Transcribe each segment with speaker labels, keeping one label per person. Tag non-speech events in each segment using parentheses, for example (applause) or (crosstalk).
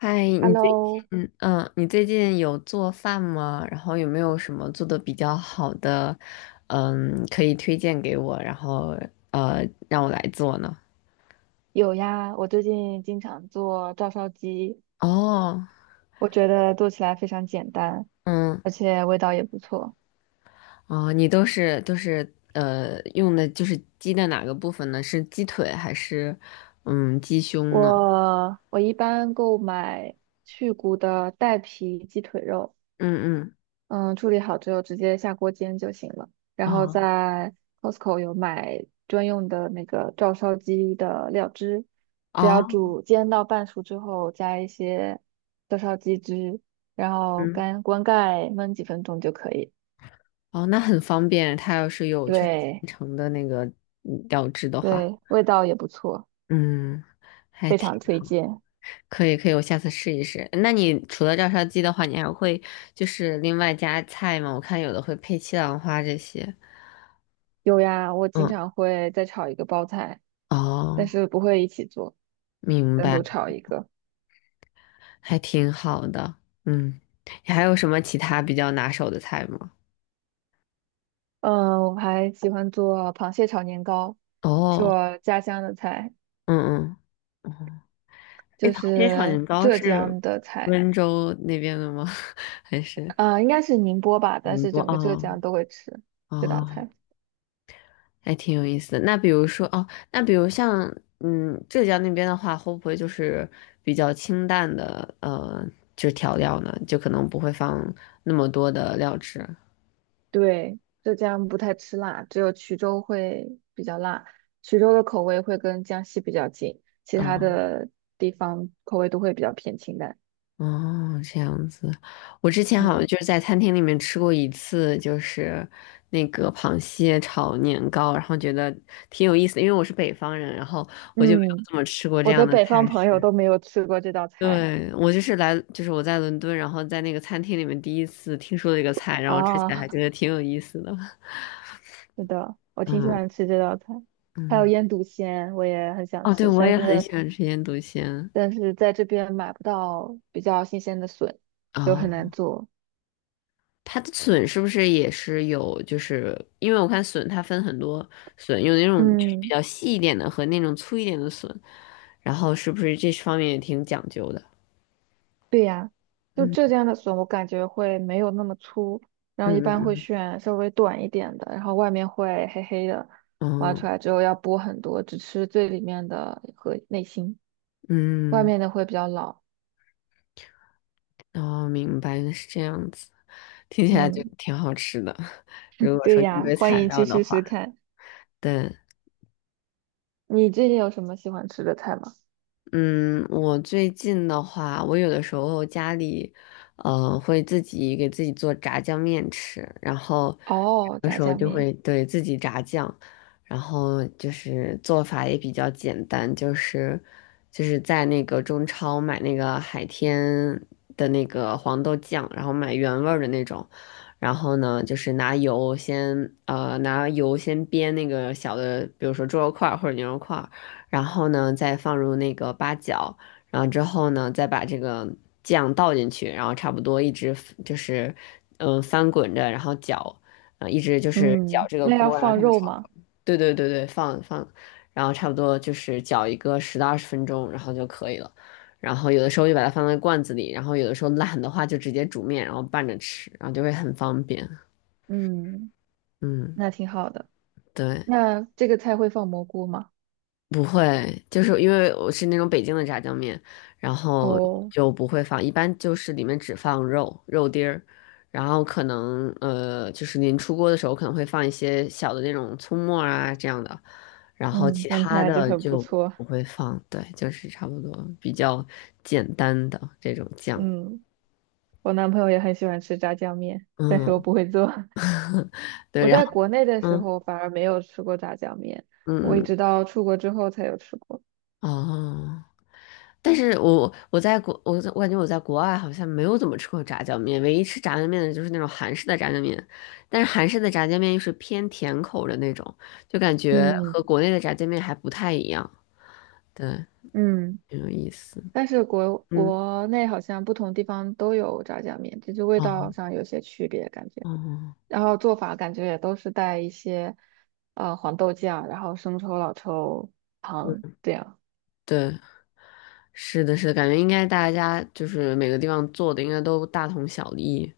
Speaker 1: 嗨，
Speaker 2: Hello，
Speaker 1: 你最近有做饭吗？然后有没有什么做的比较好的，可以推荐给我，然后让我来做呢？
Speaker 2: 有呀，我最近经常做照烧鸡，
Speaker 1: 哦。
Speaker 2: 我觉得做起来非常简单，
Speaker 1: 嗯。
Speaker 2: 而且味道也不错。
Speaker 1: 哦。你都是用的就是鸡的哪个部分呢？是鸡腿还是鸡胸呢？
Speaker 2: 我一般购买去骨的带皮鸡腿肉，
Speaker 1: 嗯嗯。
Speaker 2: 嗯，处理好之后直接下锅煎就行了。然后
Speaker 1: 哦。
Speaker 2: 在 Costco 有买专用的那个照烧鸡的料汁，只要
Speaker 1: 哦。
Speaker 2: 煮煎到半熟之后，加一些照烧鸡汁，然后
Speaker 1: 嗯。
Speaker 2: 干关盖焖几分钟就可以了。
Speaker 1: 哦，那很方便，它要是有就是现
Speaker 2: 对
Speaker 1: 成的那个料汁的话，
Speaker 2: 对，味道也不错，
Speaker 1: 嗯。还
Speaker 2: 非常
Speaker 1: 挺。
Speaker 2: 推荐。
Speaker 1: 可以可以，我下次试一试。那你除了照烧鸡的话，你还会就是另外加菜吗？我看有的会配西兰花这些。
Speaker 2: 有呀，我经
Speaker 1: 嗯。
Speaker 2: 常会再炒一个包菜，但
Speaker 1: 哦，
Speaker 2: 是不会一起做，
Speaker 1: 明
Speaker 2: 单
Speaker 1: 白。
Speaker 2: 独炒一个。
Speaker 1: 还挺好的。嗯，你还有什么其他比较拿手的菜吗？
Speaker 2: 嗯，我还喜欢做螃蟹炒年糕，是
Speaker 1: 哦。
Speaker 2: 我家乡的菜，
Speaker 1: 嗯嗯。哎，
Speaker 2: 就
Speaker 1: 螃蟹炒
Speaker 2: 是
Speaker 1: 年糕
Speaker 2: 浙江
Speaker 1: 是
Speaker 2: 的菜，
Speaker 1: 温州那边的吗？(laughs) 还是
Speaker 2: 啊、应该是宁波吧，但
Speaker 1: 宁
Speaker 2: 是
Speaker 1: 波？
Speaker 2: 整个浙
Speaker 1: 哦。
Speaker 2: 江都会吃这道
Speaker 1: 哦，
Speaker 2: 菜。
Speaker 1: 还挺有意思的。那比如像浙江那边的话，会不会就是比较清淡的就是调料呢？就可能不会放那么多的料汁。
Speaker 2: 对，浙江不太吃辣，只有衢州会比较辣。衢州的口味会跟江西比较近，其他
Speaker 1: 哦。
Speaker 2: 的地方口味都会比较偏清淡。
Speaker 1: 哦，这样子。我之前好像
Speaker 2: 嗯
Speaker 1: 就是在餐厅里面吃过一次，就是那个螃蟹炒年糕，然后觉得挺有意思的，因为我是北方人，然后我就没有
Speaker 2: 嗯，
Speaker 1: 怎么吃过这
Speaker 2: 我
Speaker 1: 样
Speaker 2: 的
Speaker 1: 的
Speaker 2: 北方
Speaker 1: 菜
Speaker 2: 朋友
Speaker 1: 式。
Speaker 2: 都没有吃过这道菜
Speaker 1: 对，我就是来，就是我在伦敦，然后在那个餐厅里面第一次听说这个菜，然后吃起来
Speaker 2: 啊，
Speaker 1: 还觉得
Speaker 2: (laughs)
Speaker 1: 挺有意思的。
Speaker 2: 是的，我挺喜
Speaker 1: 嗯
Speaker 2: 欢吃这道菜，还有
Speaker 1: 嗯。
Speaker 2: 腌笃鲜，我也很想
Speaker 1: 哦，对，
Speaker 2: 吃，
Speaker 1: 我
Speaker 2: 但
Speaker 1: 也很
Speaker 2: 是
Speaker 1: 喜欢吃腌笃鲜。
Speaker 2: 在这边买不到比较新鲜的笋，就很
Speaker 1: 哦。
Speaker 2: 难做。
Speaker 1: 它的笋是不是也是有？就是因为我看笋它分很多笋，有那种就是比
Speaker 2: 嗯。
Speaker 1: 较细一点的和那种粗一点的笋，然后是不是这方面也挺讲究的？
Speaker 2: 对呀，就浙江的笋，我感觉会没有那么粗，然
Speaker 1: 嗯
Speaker 2: 后一般会
Speaker 1: 嗯。
Speaker 2: 选稍微短一点的，然后外面会黑黑的，挖
Speaker 1: 嗯
Speaker 2: 出
Speaker 1: 嗯。
Speaker 2: 来之后要剥很多，只吃最里面的和内心，外
Speaker 1: 嗯。
Speaker 2: 面的会比较老。
Speaker 1: 哦，明白，原来是这样子，听起来就
Speaker 2: 嗯，
Speaker 1: 挺好吃的。(laughs) 如果
Speaker 2: 对
Speaker 1: 说应
Speaker 2: 呀，
Speaker 1: 对
Speaker 2: 欢
Speaker 1: 材
Speaker 2: 迎
Speaker 1: 料
Speaker 2: 去
Speaker 1: 的
Speaker 2: 试试
Speaker 1: 话，
Speaker 2: 看。
Speaker 1: 对。
Speaker 2: 你最近有什么喜欢吃的菜吗？
Speaker 1: 嗯，我最近的话，我有的时候家里，会自己给自己做炸酱面吃，然后有
Speaker 2: 哦，
Speaker 1: 的
Speaker 2: 炸
Speaker 1: 时候
Speaker 2: 酱
Speaker 1: 就
Speaker 2: 面。
Speaker 1: 会对自己炸酱，然后就是做法也比较简单，就是在那个中超买那个海天的那个黄豆酱，然后买原味儿的那种，然后呢，就是拿油先煸那个小的，比如说猪肉块儿或者牛肉块。然后呢再放入那个八角，然后之后呢再把这个酱倒进去，然后差不多一直 翻滚着，然后搅，一直就是搅
Speaker 2: 嗯，
Speaker 1: 这个
Speaker 2: 那要
Speaker 1: 锅，然后
Speaker 2: 放
Speaker 1: 他们
Speaker 2: 肉
Speaker 1: 炒。
Speaker 2: 吗？
Speaker 1: 对对对对，放放，然后差不多就是搅一个十到二十分钟，然后就可以了。然后有的时候就把它放在罐子里，然后有的时候懒的话就直接煮面，然后拌着吃，然后就会很方便。
Speaker 2: 嗯，
Speaker 1: 嗯。
Speaker 2: 那挺好的。
Speaker 1: 对。
Speaker 2: 那这个菜会放蘑菇吗？
Speaker 1: 不会，就是因为我是那种北京的炸酱面，然后
Speaker 2: 哦，
Speaker 1: 就不会放，一般就是里面只放肉、肉丁儿，然后可能就是您出锅的时候可能会放一些小的那种葱末儿啊这样的，然后
Speaker 2: 嗯，
Speaker 1: 其
Speaker 2: 闻起
Speaker 1: 他
Speaker 2: 来就
Speaker 1: 的
Speaker 2: 很不
Speaker 1: 就
Speaker 2: 错。
Speaker 1: 不会放。对，就是差不多比较简单的这种酱。
Speaker 2: 嗯。我男朋友也很喜欢吃炸酱面，但是我
Speaker 1: 嗯。
Speaker 2: 不会做。(laughs) 我
Speaker 1: 对，然
Speaker 2: 在
Speaker 1: 后
Speaker 2: 国内的时
Speaker 1: 嗯
Speaker 2: 候反而没有吃过炸酱面，我
Speaker 1: 嗯。
Speaker 2: 一
Speaker 1: 嗯。
Speaker 2: 直到出国之后才有吃过。
Speaker 1: 哦。但是我感觉我在国外好像没有怎么吃过炸酱面，唯一吃炸酱面的就是那种韩式的炸酱面，但是韩式的炸酱面又是偏甜口的那种，就感觉和
Speaker 2: 嗯
Speaker 1: 国内的炸酱面还不太一样。对，
Speaker 2: 嗯，
Speaker 1: 很有意思。
Speaker 2: 但是国
Speaker 1: 嗯。
Speaker 2: 国内好像不同地方都有炸酱面，只是味
Speaker 1: 哦。
Speaker 2: 道上有些区别感觉，
Speaker 1: 哦，
Speaker 2: 然后做法感觉也都是带一些黄豆酱，然后生抽、老抽、糖这样。
Speaker 1: 对，是的，是的，感觉应该大家就是每个地方做的应该都大同小异，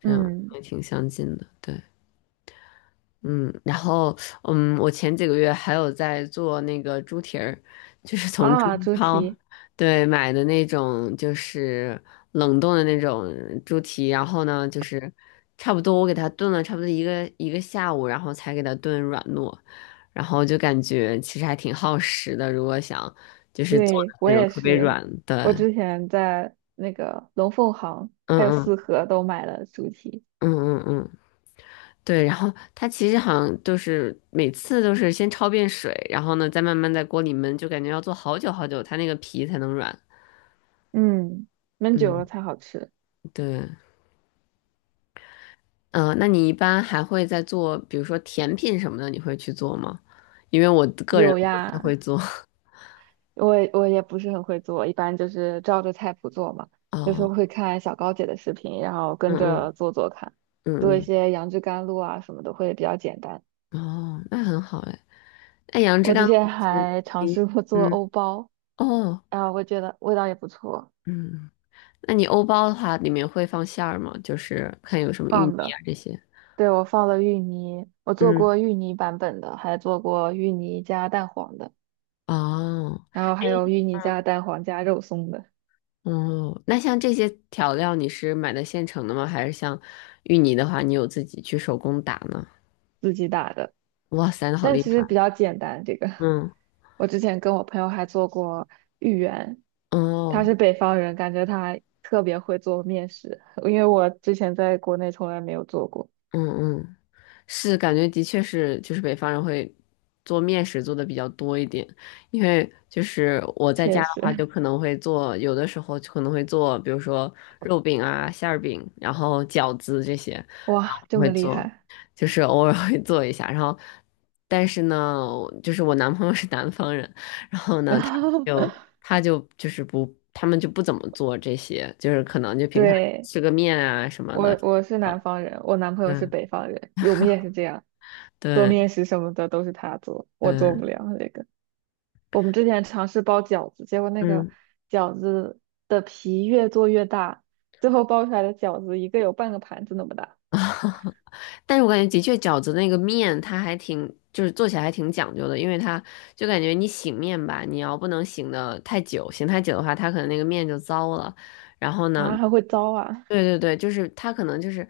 Speaker 1: 这样
Speaker 2: 嗯，
Speaker 1: 也挺相近的。对。嗯，然后嗯，我前几个月还有在做那个猪蹄儿，就是从中
Speaker 2: 啊，猪
Speaker 1: 超
Speaker 2: 蹄。
Speaker 1: 对买的那种，就是冷冻的那种猪蹄，然后呢，就是差不多我给它炖了差不多一个下午，然后才给它炖软糯，然后就感觉其实还挺耗时的，如果想就是做的
Speaker 2: 对，我
Speaker 1: 那种
Speaker 2: 也
Speaker 1: 特别
Speaker 2: 是，
Speaker 1: 软
Speaker 2: 我
Speaker 1: 的。
Speaker 2: 之前在那个龙凤行
Speaker 1: 嗯
Speaker 2: 还有四
Speaker 1: 嗯。
Speaker 2: 合都买了猪蹄，
Speaker 1: 嗯嗯。嗯。对，然后它其实好像就是每次都是先焯遍水，然后呢再慢慢在锅里焖，就感觉要做好久好久，它那个皮才能软。
Speaker 2: 嗯，焖久了
Speaker 1: 嗯。
Speaker 2: 才好吃。
Speaker 1: 对。嗯、那你一般还会再做，比如说甜品什么的，你会去做吗？因为我个人
Speaker 2: 有
Speaker 1: 不太
Speaker 2: 呀，
Speaker 1: 会做。(laughs)
Speaker 2: 我也不是很会做，一般就是照着菜谱做嘛，有时候
Speaker 1: 哦。
Speaker 2: 会看小高姐的视频，然后跟着
Speaker 1: 嗯
Speaker 2: 做做看，做
Speaker 1: 嗯。
Speaker 2: 一
Speaker 1: 嗯
Speaker 2: 些杨枝甘露啊什么的会比较简单。
Speaker 1: 嗯。哦，那很好哎。那杨枝
Speaker 2: 我
Speaker 1: 甘
Speaker 2: 之前
Speaker 1: 露是
Speaker 2: 还尝
Speaker 1: 你
Speaker 2: 试过做
Speaker 1: 嗯，
Speaker 2: 欧包，
Speaker 1: 哦。
Speaker 2: 然后我觉得味道也不错，
Speaker 1: 嗯。那你欧包的话，里面会放馅儿吗？就是看有什么芋
Speaker 2: 放
Speaker 1: 泥啊
Speaker 2: 的。
Speaker 1: 这些。
Speaker 2: 对，我放了芋泥，我做过
Speaker 1: 嗯。
Speaker 2: 芋泥版本的，还做过芋泥加蛋黄的，
Speaker 1: 哦。
Speaker 2: 然后还有
Speaker 1: 哎。
Speaker 2: 芋泥加蛋黄加肉松的，
Speaker 1: 哦，那像这些调料你是买的现成的吗？还是像芋泥的话，你有自己去手工打呢？
Speaker 2: 自己打的。
Speaker 1: 哇塞，那好
Speaker 2: 但
Speaker 1: 厉
Speaker 2: 其实比
Speaker 1: 害！
Speaker 2: 较简单，这个 (laughs)
Speaker 1: 嗯。
Speaker 2: 我之前跟我朋友还做过芋圆，他
Speaker 1: 哦。
Speaker 2: 是北方人，感觉他特别会做面食，因为我之前在国内从来没有做过，
Speaker 1: 嗯嗯。是感觉的确是，就是北方人会做面食做的比较多一点，因为就是我在
Speaker 2: 确
Speaker 1: 家的话，
Speaker 2: 实，
Speaker 1: 就可能会做，有的时候就可能会做，比如说肉饼啊、馅儿饼，然后饺子这些，然
Speaker 2: 哇，
Speaker 1: 后我
Speaker 2: 这么
Speaker 1: 会
Speaker 2: 厉
Speaker 1: 做，
Speaker 2: 害。
Speaker 1: 就是偶尔会做一下。然后，但是呢，就是我男朋友是南方人，然后
Speaker 2: (laughs)
Speaker 1: 呢，
Speaker 2: 然后，
Speaker 1: 就他们就不怎么做这些，就是可能就平常
Speaker 2: 对，
Speaker 1: 吃个面啊什么的。
Speaker 2: 我是南方人，我男朋友是
Speaker 1: 嗯。
Speaker 2: 北方人，我们也是这样。做
Speaker 1: 对。
Speaker 2: 面食什么的都是他做，我做
Speaker 1: 对。
Speaker 2: 不了那个。我们之前尝试包饺子，结果那个
Speaker 1: 嗯，
Speaker 2: 饺子的皮越做越大，最后包出来的饺子一个有半个盘子那么大
Speaker 1: 但是我感觉的确饺子那个面它还挺，就是做起来还挺讲究的，因为它就感觉你醒面吧，你要不能醒的太久，醒太久的话，它可能那个面就糟了。然后呢，
Speaker 2: 啊，还会糟啊！
Speaker 1: 对对对，就是它可能就是，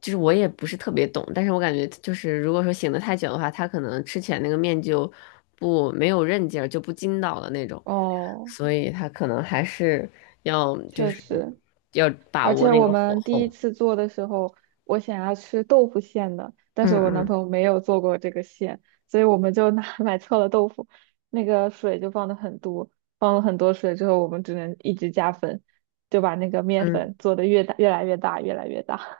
Speaker 1: 就是我也不是特别懂，但是我感觉就是如果说醒的太久的话，它可能吃起来那个面就不没有韧劲儿，就不筋道了那种，
Speaker 2: 哦，
Speaker 1: 所以它可能还是要就
Speaker 2: 确
Speaker 1: 是
Speaker 2: 实，
Speaker 1: 要把
Speaker 2: 而
Speaker 1: 握
Speaker 2: 且
Speaker 1: 那
Speaker 2: 我
Speaker 1: 个火
Speaker 2: 们第一
Speaker 1: 候。
Speaker 2: 次做的时候，我想要吃豆腐馅的，但
Speaker 1: 嗯
Speaker 2: 是我男
Speaker 1: 嗯。
Speaker 2: 朋友没有做过这个馅，所以我们就拿 (laughs) 买错了豆腐，那个水就放的很多，放了很多水之后，我们只能一直加粉，就把那个面
Speaker 1: 嗯。
Speaker 2: 粉做的越大，越来越大，越来越大。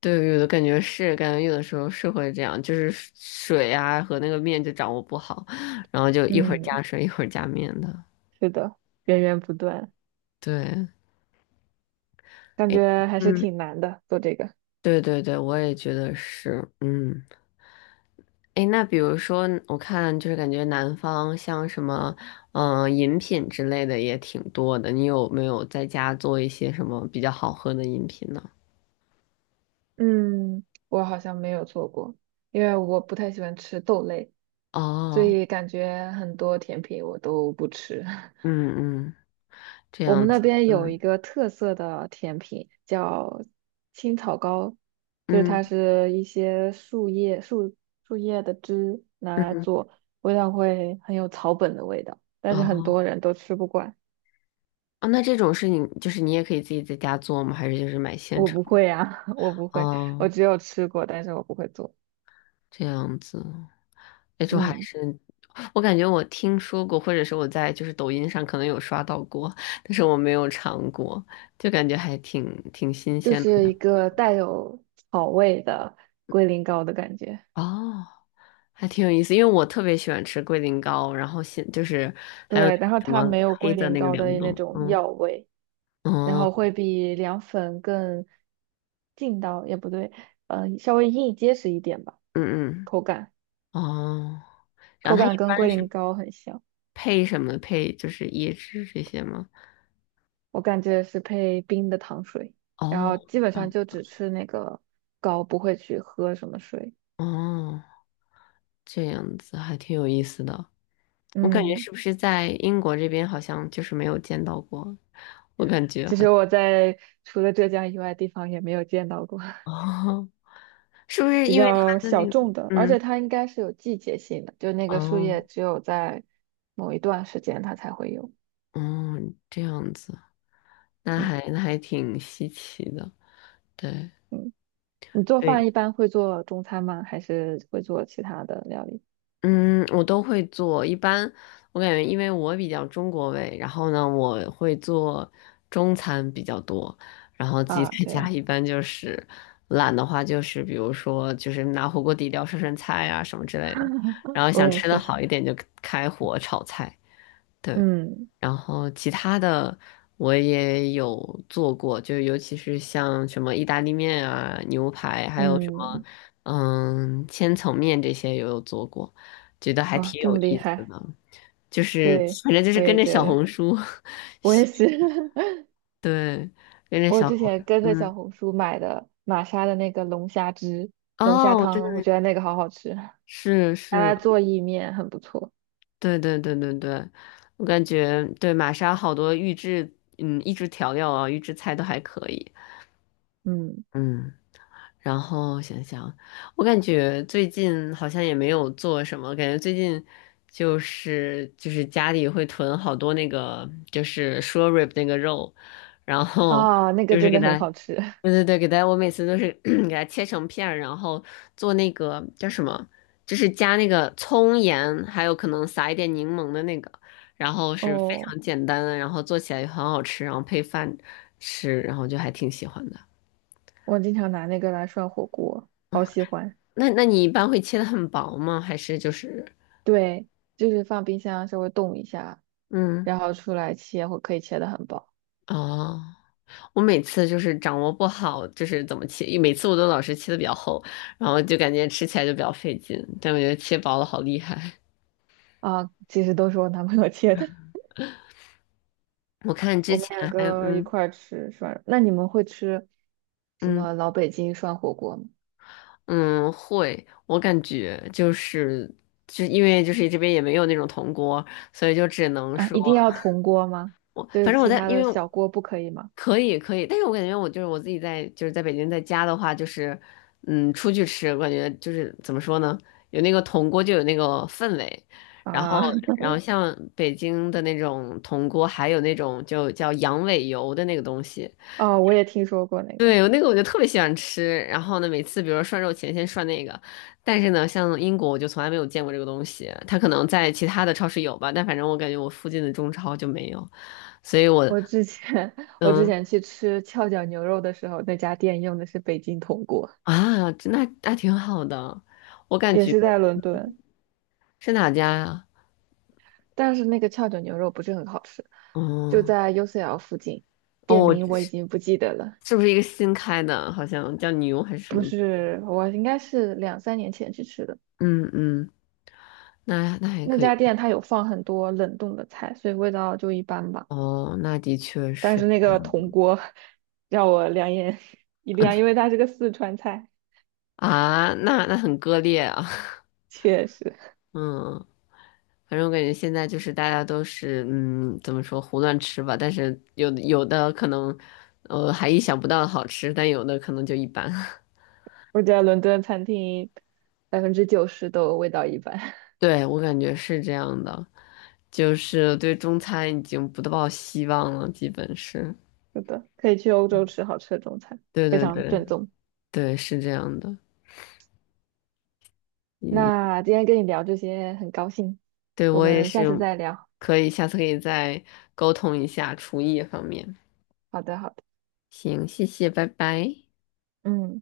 Speaker 1: 对，有的感觉是，感觉有的时候是会这样，就是水啊和那个面就掌握不好，然后就
Speaker 2: (laughs)
Speaker 1: 一会儿加
Speaker 2: 嗯，
Speaker 1: 水，一会儿加面的。
Speaker 2: 是的，源源不断，
Speaker 1: 对。
Speaker 2: 感觉还是
Speaker 1: 嗯。
Speaker 2: 挺难的，做这个。
Speaker 1: 对对对，我也觉得是。嗯，诶，那比如说，我看就是感觉南方像什么，饮品之类的也挺多的。你有没有在家做一些什么比较好喝的饮品呢？
Speaker 2: 嗯，我好像没有做过，因为我不太喜欢吃豆类，所
Speaker 1: 哦。
Speaker 2: 以感觉很多甜品我都不吃。
Speaker 1: 嗯嗯。这
Speaker 2: 我
Speaker 1: 样
Speaker 2: 们那
Speaker 1: 子。
Speaker 2: 边有一
Speaker 1: 嗯。
Speaker 2: 个特色的甜品叫青草糕，就是它
Speaker 1: 嗯。
Speaker 2: 是一些树叶的汁拿来
Speaker 1: 嗯。
Speaker 2: 做，味道会很有草本的味道，但是很
Speaker 1: 哦。
Speaker 2: 多人都吃不惯。
Speaker 1: 啊，那这种是你就是你也可以自己在家做吗？还是就是买现
Speaker 2: 我
Speaker 1: 成
Speaker 2: 不
Speaker 1: 的？
Speaker 2: 会呀、(laughs) 我不会，我
Speaker 1: 哦，
Speaker 2: 只有吃过，但是我不会做。
Speaker 1: 这样子。那就还
Speaker 2: 嗯，
Speaker 1: 是我感觉我听说过，或者是我在就是抖音上可能有刷到过，但是我没有尝过，就感觉还挺挺新
Speaker 2: 就
Speaker 1: 鲜
Speaker 2: 是
Speaker 1: 的。
Speaker 2: 一个带有草味的龟苓膏的感觉。
Speaker 1: 哦，还挺有意思，因为我特别喜欢吃龟苓膏，然后现就是还有那
Speaker 2: 对，然
Speaker 1: 个
Speaker 2: 后
Speaker 1: 什
Speaker 2: 它
Speaker 1: 么
Speaker 2: 没有
Speaker 1: 黑
Speaker 2: 龟
Speaker 1: 的
Speaker 2: 苓
Speaker 1: 那个
Speaker 2: 膏
Speaker 1: 凉
Speaker 2: 的那
Speaker 1: 豆。
Speaker 2: 种
Speaker 1: 嗯。
Speaker 2: 药味。然
Speaker 1: 哦。
Speaker 2: 后会比凉粉更劲道，也不对，稍微硬结实一点吧，
Speaker 1: 嗯嗯。
Speaker 2: 口感
Speaker 1: 哦，然
Speaker 2: 口
Speaker 1: 后它一
Speaker 2: 感跟
Speaker 1: 般
Speaker 2: 龟
Speaker 1: 是
Speaker 2: 苓膏很像，
Speaker 1: 配什么？配就是椰汁这些吗？
Speaker 2: 我感觉是配冰的糖水，然
Speaker 1: 哦。
Speaker 2: 后基本上
Speaker 1: 上。
Speaker 2: 就只吃那个膏，不会去喝什么水。
Speaker 1: 哦，这样子还挺有意思的。我感觉
Speaker 2: 嗯，
Speaker 1: 是不是在英国这边好像就是没有见到过？我感觉
Speaker 2: 其
Speaker 1: 好
Speaker 2: 实
Speaker 1: 像
Speaker 2: 我在除了浙江以外地方也没有见到过
Speaker 1: 哦，
Speaker 2: (laughs)
Speaker 1: (laughs) 是不是
Speaker 2: 比
Speaker 1: 因为他
Speaker 2: 较
Speaker 1: 的
Speaker 2: 小
Speaker 1: 那个
Speaker 2: 众的，而且它应该是有季节性的，就那个树
Speaker 1: 哦。
Speaker 2: 叶只有在某一段时间它才会有。
Speaker 1: 哦，这样子，
Speaker 2: 嗯
Speaker 1: 那还挺稀奇的。对。
Speaker 2: 嗯。你做
Speaker 1: 对。
Speaker 2: 饭一般会做中餐吗？还是会做其他的料理
Speaker 1: 嗯，我都会做。一般我感觉，因为我比较中国胃，然后呢，我会做中餐比较多。然后自己
Speaker 2: 啊？
Speaker 1: 在
Speaker 2: 这
Speaker 1: 家
Speaker 2: 样，
Speaker 1: 一般就是懒的话，就是比如说就是拿火锅底料涮涮菜啊什么之类的。然
Speaker 2: (laughs)
Speaker 1: 后
Speaker 2: 我
Speaker 1: 想
Speaker 2: 也
Speaker 1: 吃的
Speaker 2: 是，
Speaker 1: 好一点，就开火炒菜。对，
Speaker 2: 嗯
Speaker 1: 然后其他的我也有做过，就尤其是像什么意大利面啊、牛排，还有什么
Speaker 2: 嗯，
Speaker 1: 千层面这些也有做过，觉得还
Speaker 2: 啊，
Speaker 1: 挺
Speaker 2: 这
Speaker 1: 有
Speaker 2: 么厉
Speaker 1: 意思
Speaker 2: 害，
Speaker 1: 的。就是
Speaker 2: 对，
Speaker 1: 反正就是
Speaker 2: 我
Speaker 1: 跟
Speaker 2: 也
Speaker 1: 着
Speaker 2: 觉
Speaker 1: 小
Speaker 2: 得，
Speaker 1: 红书。(laughs)
Speaker 2: 我也
Speaker 1: 学。
Speaker 2: 是，(laughs)
Speaker 1: 对，跟着
Speaker 2: 我
Speaker 1: 小
Speaker 2: 之
Speaker 1: 红
Speaker 2: 前
Speaker 1: 书。
Speaker 2: 跟着小
Speaker 1: 嗯。
Speaker 2: 红书买的玛莎的那个龙虾汁、龙虾
Speaker 1: 哦，我知道
Speaker 2: 汤，我
Speaker 1: 那个。
Speaker 2: 觉得那个好好吃，拿
Speaker 1: 是是。
Speaker 2: 来做意面很不错，
Speaker 1: 对对对对对，我感觉对玛莎好多预制，嗯，预制调料啊，预制菜都还可以。
Speaker 2: 嗯，
Speaker 1: 嗯。然后想想，我感觉最近好像也没有做什么，感觉最近就是家里会囤好多那个就是 s h r rib 那个肉，然后
Speaker 2: 啊，那个
Speaker 1: 就是
Speaker 2: 真
Speaker 1: 给
Speaker 2: 的很
Speaker 1: 它，
Speaker 2: 好吃，
Speaker 1: 对对对，给它，我每次都是 (clears throat) 给它切成片儿然后做那个叫什么，就是加那个葱盐，还有可能撒一点柠檬的那个，然后
Speaker 2: (laughs)
Speaker 1: 是非
Speaker 2: 哦，
Speaker 1: 常简单的，然后做起来也很好吃，然后配饭吃，然后就还挺喜欢的。
Speaker 2: 我经常拿那个来涮火锅，好喜欢，
Speaker 1: 那你一般会切的很薄吗？还是就是
Speaker 2: 对。就是放冰箱稍微冻一下，
Speaker 1: 嗯
Speaker 2: 然后出来切会可以切的很薄
Speaker 1: 哦，我每次就是掌握不好，就是怎么切，每次我都老是切的比较厚，然后就感觉吃起来就比较费劲。但我觉得切薄了好厉害。
Speaker 2: 啊。其实都是我男朋友切的，(laughs)
Speaker 1: 我看之
Speaker 2: 我们两
Speaker 1: 前还有
Speaker 2: 个一
Speaker 1: 嗯。
Speaker 2: 块儿吃涮肉。那你们会吃什
Speaker 1: 嗯
Speaker 2: 么老北京涮火锅吗？
Speaker 1: 嗯。会，我感觉就是就因为就是这边也没有那种铜锅，所以就只能
Speaker 2: 啊，
Speaker 1: 说。
Speaker 2: 一定要铜锅吗？
Speaker 1: 我
Speaker 2: 就
Speaker 1: 反
Speaker 2: 是
Speaker 1: 正我
Speaker 2: 其
Speaker 1: 在，
Speaker 2: 他
Speaker 1: 因
Speaker 2: 的
Speaker 1: 为
Speaker 2: 小锅不可以吗？
Speaker 1: 可以可以，但是我感觉我自己在就是在北京在家的话，就是出去吃，我感觉就是怎么说呢，有那个铜锅就有那个氛围。然后
Speaker 2: 啊，(laughs)
Speaker 1: 像北京的那种铜锅，还有那种就叫羊尾油的那个东西，
Speaker 2: 哦，我也听说过那个。
Speaker 1: 对，有那个我就特别喜欢吃，然后呢每次比如说涮肉前先涮那个，但是呢像英国我就从来没有见过这个东西，它可能在其他的超市有吧，但反正我感觉我附近的中超就没有，所以我。
Speaker 2: 我之前 (laughs) 我之
Speaker 1: 嗯。
Speaker 2: 前去吃翘脚牛肉的时候，那家店用的是北京铜锅，
Speaker 1: 啊，那挺好的，我感
Speaker 2: 也
Speaker 1: 觉
Speaker 2: 是在伦敦，
Speaker 1: 是哪家呀？
Speaker 2: 但是那个翘脚牛肉不是很好吃，就
Speaker 1: 嗯。
Speaker 2: 在 UCL 附近，店
Speaker 1: 哦，我
Speaker 2: 名我已
Speaker 1: 是
Speaker 2: 经不记得了。
Speaker 1: 是不是一个新开的？好像叫牛还是什
Speaker 2: 不
Speaker 1: 么？
Speaker 2: 是，我应该是两三年前去吃的。
Speaker 1: 嗯嗯。那那还
Speaker 2: 那
Speaker 1: 可以。
Speaker 2: 家店它有放很多冷冻的菜，所以味道就一般吧。
Speaker 1: 哦，那的确
Speaker 2: 但
Speaker 1: 是
Speaker 2: 是那
Speaker 1: 这
Speaker 2: 个
Speaker 1: 样。
Speaker 2: 铜锅 (laughs) 让我两眼 (laughs) 一亮，因为它是个四川菜，
Speaker 1: 啊，那很割裂啊。(laughs)
Speaker 2: 确实，
Speaker 1: 嗯，反正我感觉现在就是大家都是嗯，怎么说胡乱吃吧，但是有的有的可能还意想不到的好吃，但有的可能就一般。(laughs)
Speaker 2: 我觉得伦敦餐厅90%都味道一般。
Speaker 1: 对，我感觉是这样的。就是对中餐已经不抱希望了，基本是。
Speaker 2: (laughs) 是的，可以去欧洲吃好吃的中餐，
Speaker 1: 对
Speaker 2: 非
Speaker 1: 对
Speaker 2: 常
Speaker 1: 对
Speaker 2: 正宗。
Speaker 1: 对，是这样的。嗯，
Speaker 2: 那今天跟你聊这些很高兴，
Speaker 1: 对
Speaker 2: 我
Speaker 1: 我也
Speaker 2: 们下次
Speaker 1: 是，
Speaker 2: 再聊。
Speaker 1: 可以下次可以再沟通一下厨艺方面。
Speaker 2: 好的，好的，
Speaker 1: 行，谢谢，拜拜。
Speaker 2: 嗯。